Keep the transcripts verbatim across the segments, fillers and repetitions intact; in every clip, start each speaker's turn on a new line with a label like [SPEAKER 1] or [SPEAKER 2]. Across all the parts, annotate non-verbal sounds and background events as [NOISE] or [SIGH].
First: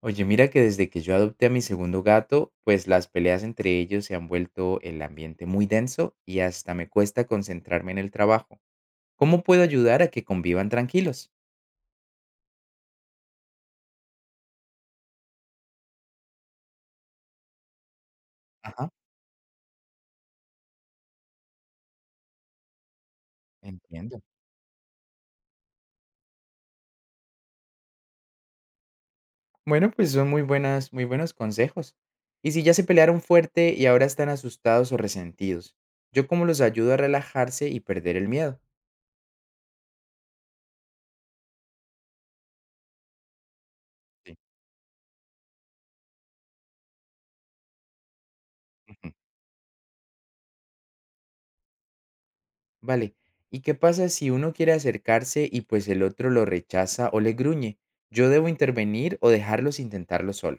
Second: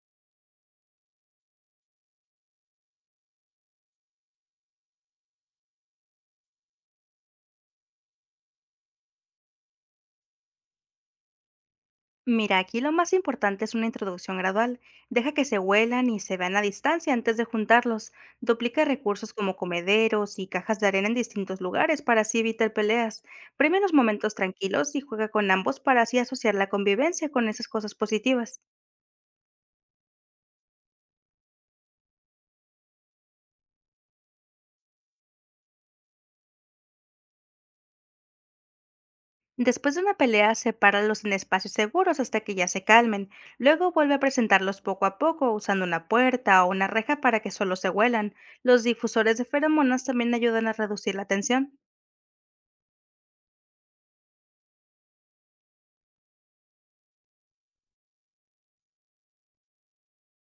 [SPEAKER 1] Oye, mira que desde que yo adopté a mi segundo gato, pues las peleas entre ellos se han vuelto el ambiente muy denso y hasta me cuesta concentrarme en el trabajo. ¿Cómo puedo ayudar a que convivan tranquilos?
[SPEAKER 2] Mira, aquí lo más importante es una introducción gradual. Deja que se huelan y se vean a distancia antes de juntarlos. Duplica
[SPEAKER 1] Ajá.
[SPEAKER 2] recursos como comederos y cajas de arena en distintos lugares para así evitar peleas. Premia los
[SPEAKER 1] Entiendo.
[SPEAKER 2] momentos tranquilos y juega con ambos para así asociar la convivencia con esas cosas positivas.
[SPEAKER 1] Bueno, pues son muy buenas, muy buenos consejos. Y si ya se pelearon fuerte y ahora están asustados o resentidos, ¿yo cómo los ayudo a relajarse y perder el miedo?
[SPEAKER 2] Después de una pelea, sepáralos en espacios seguros hasta que ya se calmen. Luego vuelve a
[SPEAKER 1] Sí.
[SPEAKER 2] presentarlos poco a poco usando una puerta o una reja para que solo se huelan. Los
[SPEAKER 1] [LAUGHS]
[SPEAKER 2] difusores de feromonas también ayudan a reducir la tensión.
[SPEAKER 1] Vale, ¿y qué pasa si uno quiere acercarse y pues el otro lo rechaza o le gruñe? ¿Yo debo intervenir o dejarlos intentarlo solo?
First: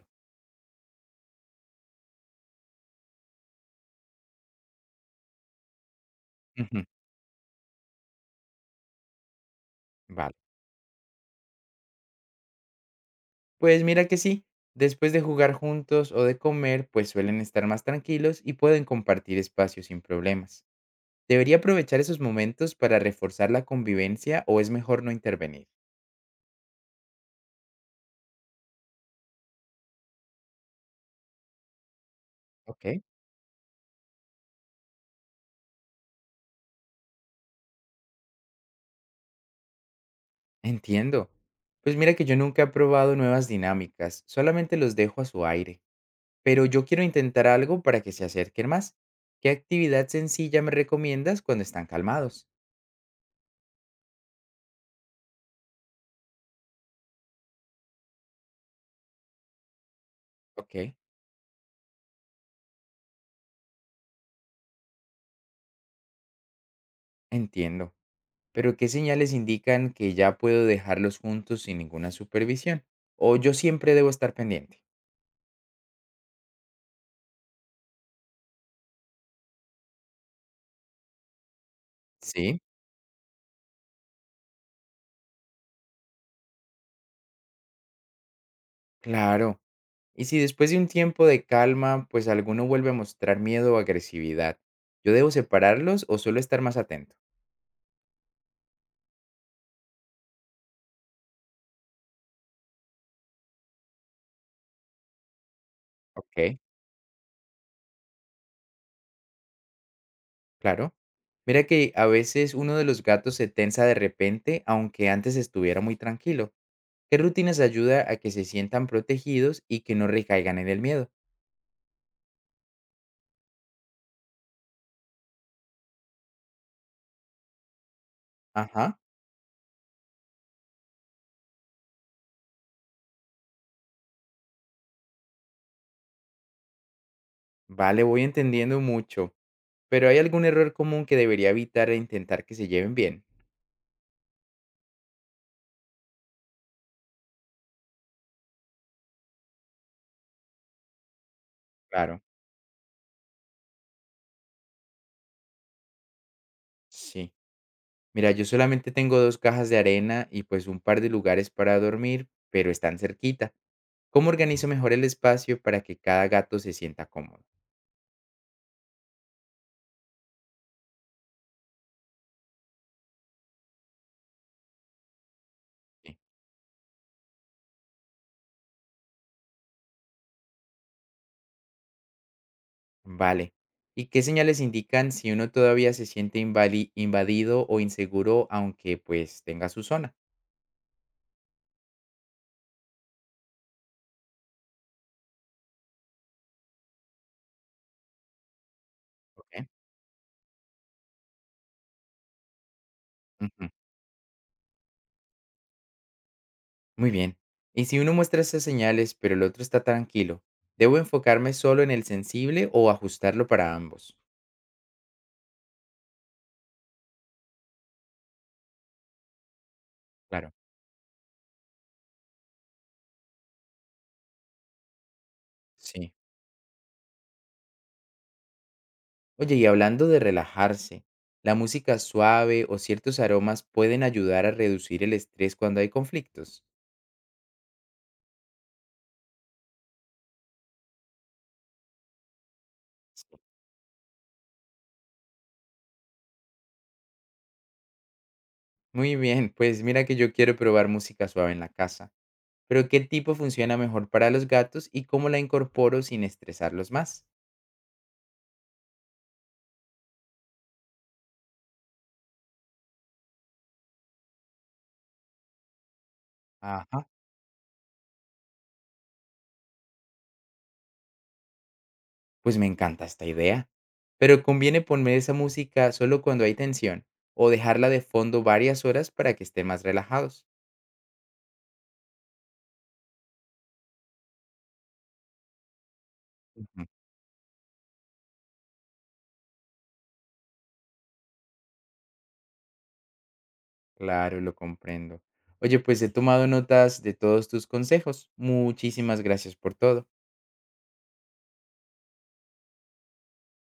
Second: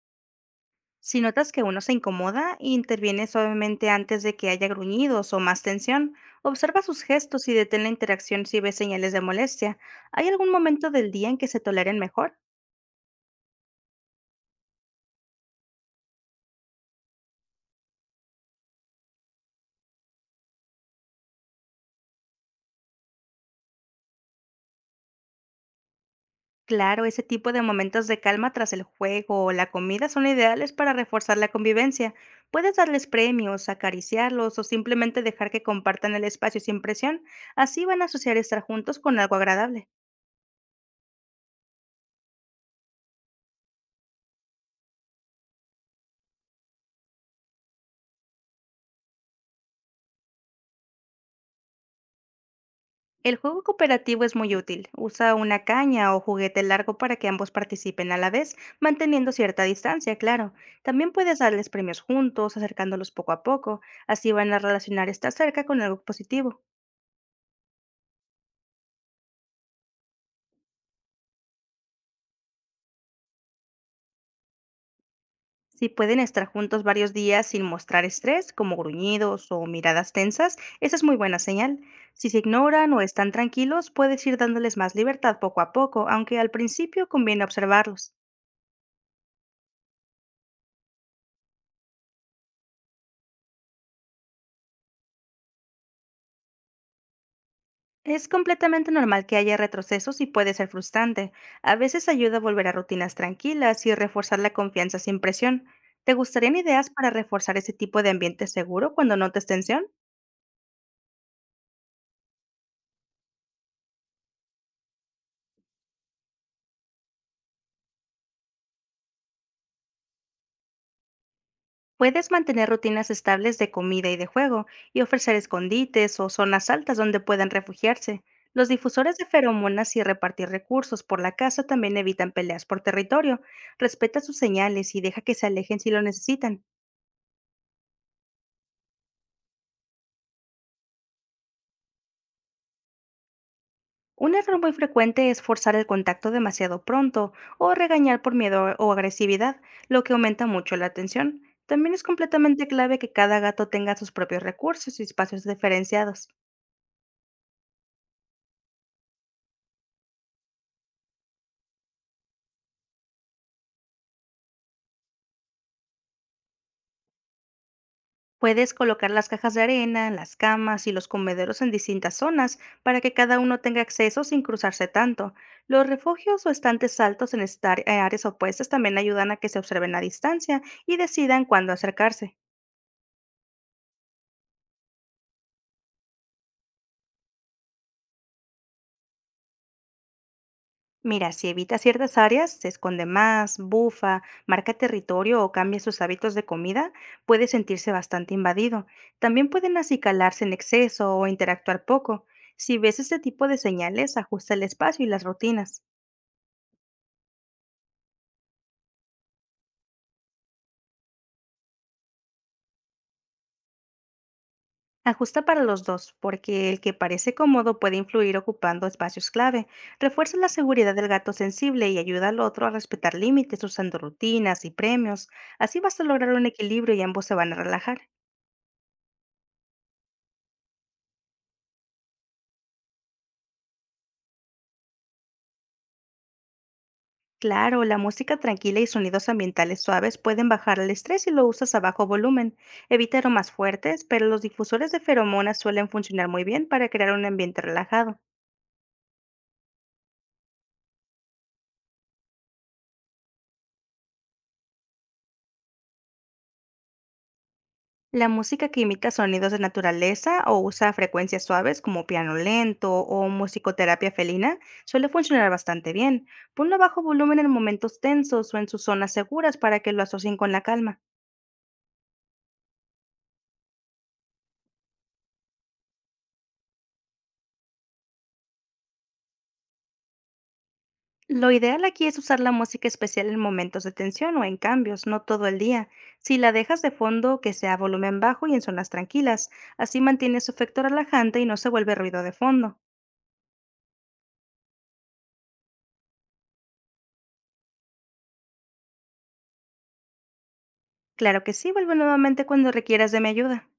[SPEAKER 2] Si notas que uno se incomoda, interviene suavemente antes de que haya gruñidos o más tensión. Observa
[SPEAKER 1] Ujú.
[SPEAKER 2] sus gestos y detén la interacción si ves señales de molestia. ¿Hay
[SPEAKER 1] Vale,
[SPEAKER 2] algún momento del día en que se toleren mejor?
[SPEAKER 1] pues mira que sí, después de jugar juntos o de comer, pues suelen estar más tranquilos y pueden compartir espacio sin problemas. ¿Debería aprovechar esos momentos para reforzar la convivencia o es mejor no intervenir?
[SPEAKER 2] Claro, ese tipo de momentos de calma tras el juego o la comida son ideales para reforzar la convivencia. Puedes
[SPEAKER 1] Ok.
[SPEAKER 2] darles premios, acariciarlos o simplemente dejar que compartan el espacio sin presión. Así van a asociar estar juntos con algo agradable.
[SPEAKER 1] Entiendo. Pues mira que yo nunca he probado nuevas dinámicas, solamente los dejo a su aire, pero yo quiero intentar algo para que se acerquen más. ¿Qué actividad sencilla me recomiendas cuando están calmados?
[SPEAKER 2] El juego cooperativo es muy útil. Usa una caña o juguete largo para que ambos participen a la vez, manteniendo cierta distancia, claro.
[SPEAKER 1] Ok.
[SPEAKER 2] También puedes darles premios juntos, acercándolos poco a poco. Así van a relacionar estar cerca con algo positivo.
[SPEAKER 1] Entiendo, pero ¿qué señales indican que ya puedo dejarlos juntos sin ninguna supervisión? ¿O yo siempre debo estar pendiente?
[SPEAKER 2] Si pueden estar juntos varios días sin mostrar estrés, como gruñidos o miradas tensas, esa es muy buena señal. Si se
[SPEAKER 1] Sí,
[SPEAKER 2] ignoran o están tranquilos, puedes ir dándoles más libertad poco a poco, aunque al principio conviene observarlos.
[SPEAKER 1] claro. Y si después de un tiempo de calma, pues alguno vuelve a mostrar miedo o agresividad, ¿yo debo separarlos o solo estar más atento?
[SPEAKER 2] Es completamente normal que haya retrocesos y puede ser frustrante. A veces ayuda a volver a rutinas tranquilas y reforzar la confianza sin presión. ¿Te gustarían
[SPEAKER 1] Ok,
[SPEAKER 2] ideas para reforzar ese tipo de ambiente seguro cuando notes tensión?
[SPEAKER 1] claro. Mira que a veces uno de los gatos se tensa de repente, aunque antes estuviera muy tranquilo. ¿Qué rutinas ayuda a que se sientan protegidos y que no recaigan en el miedo?
[SPEAKER 2] Puedes mantener rutinas estables de comida y de juego y ofrecer escondites o zonas altas donde puedan refugiarse. Los
[SPEAKER 1] Ajá,
[SPEAKER 2] difusores de feromonas y repartir recursos por la casa también evitan peleas por territorio. Respeta sus señales y deja que se alejen si lo necesitan.
[SPEAKER 1] vale, voy entendiendo mucho. Pero ¿hay algún error común que debería evitar e intentar que se lleven bien?
[SPEAKER 2] Un error muy frecuente es forzar el contacto demasiado pronto o regañar por miedo o agresividad, lo que aumenta mucho la tensión. También es
[SPEAKER 1] Claro,
[SPEAKER 2] completamente clave que cada gato tenga sus propios recursos y espacios diferenciados.
[SPEAKER 1] sí. Mira, yo solamente tengo dos cajas de arena y pues un par de lugares para dormir, pero están cerquita. ¿Cómo organizo mejor el espacio para que cada gato se sienta cómodo?
[SPEAKER 2] Puedes colocar las cajas de arena, las camas y los comederos en distintas zonas para que cada uno tenga acceso sin cruzarse tanto. Los
[SPEAKER 1] Sí,
[SPEAKER 2] refugios o estantes altos en estar- en áreas opuestas también ayudan a que se observen a distancia y decidan cuándo acercarse.
[SPEAKER 1] vale. ¿Y qué señales indican si uno todavía se siente invali- invadido o inseguro aunque pues tenga su zona?
[SPEAKER 2] Mira, si evita ciertas áreas, se esconde más, bufa, marca territorio o cambia sus hábitos de comida, puede sentirse bastante invadido. También
[SPEAKER 1] Ok,
[SPEAKER 2] pueden acicalarse en exceso o interactuar poco. Si ves este tipo de
[SPEAKER 1] ujú.
[SPEAKER 2] señales, ajusta el espacio y las rutinas.
[SPEAKER 1] Muy bien. Y si uno muestra esas señales, pero el otro está tranquilo, ¿debo enfocarme solo en el sensible o ajustarlo para ambos?
[SPEAKER 2] Ajusta para los dos, porque el que parece cómodo puede influir ocupando espacios clave. Refuerza la
[SPEAKER 1] Claro,
[SPEAKER 2] seguridad del gato sensible y ayuda al otro a respetar límites usando rutinas y premios. Así vas a
[SPEAKER 1] sí.
[SPEAKER 2] lograr un equilibrio y ambos se van a relajar.
[SPEAKER 1] Oye, y hablando de relajarse, ¿la música suave o ciertos aromas pueden ayudar a reducir el estrés cuando hay conflictos?
[SPEAKER 2] Claro, la música tranquila y sonidos ambientales suaves pueden bajar el estrés si lo usas a bajo volumen. Evita
[SPEAKER 1] Sí.
[SPEAKER 2] aromas fuertes, pero los difusores de feromonas suelen funcionar muy bien para crear un ambiente relajado.
[SPEAKER 1] Muy bien, pues mira que yo quiero probar música suave en la casa, pero ¿qué tipo funciona mejor para los gatos y cómo la incorporo sin estresarlos más?
[SPEAKER 2] La música que imita sonidos de naturaleza o usa frecuencias suaves como piano lento o musicoterapia felina suele funcionar bastante bien. Ponlo a bajo
[SPEAKER 1] Ajá.
[SPEAKER 2] volumen en momentos tensos o en sus zonas seguras para que lo asocien con la calma.
[SPEAKER 1] Pues me encanta esta idea, pero conviene poner esa música solo cuando hay tensión o dejarla de fondo varias horas para que estén más relajados.
[SPEAKER 2] Lo ideal aquí es usar la música especial en momentos de tensión o en cambios, no todo el día. Si la dejas
[SPEAKER 1] Ujú.
[SPEAKER 2] de fondo, que sea a volumen bajo y en zonas tranquilas. Así mantiene su efecto relajante y no se vuelve ruido de fondo.
[SPEAKER 1] Claro, lo comprendo. Oye, pues he tomado notas de todos tus consejos. Muchísimas gracias por todo.
[SPEAKER 2] Claro que sí, vuelve nuevamente cuando requieras de mi ayuda.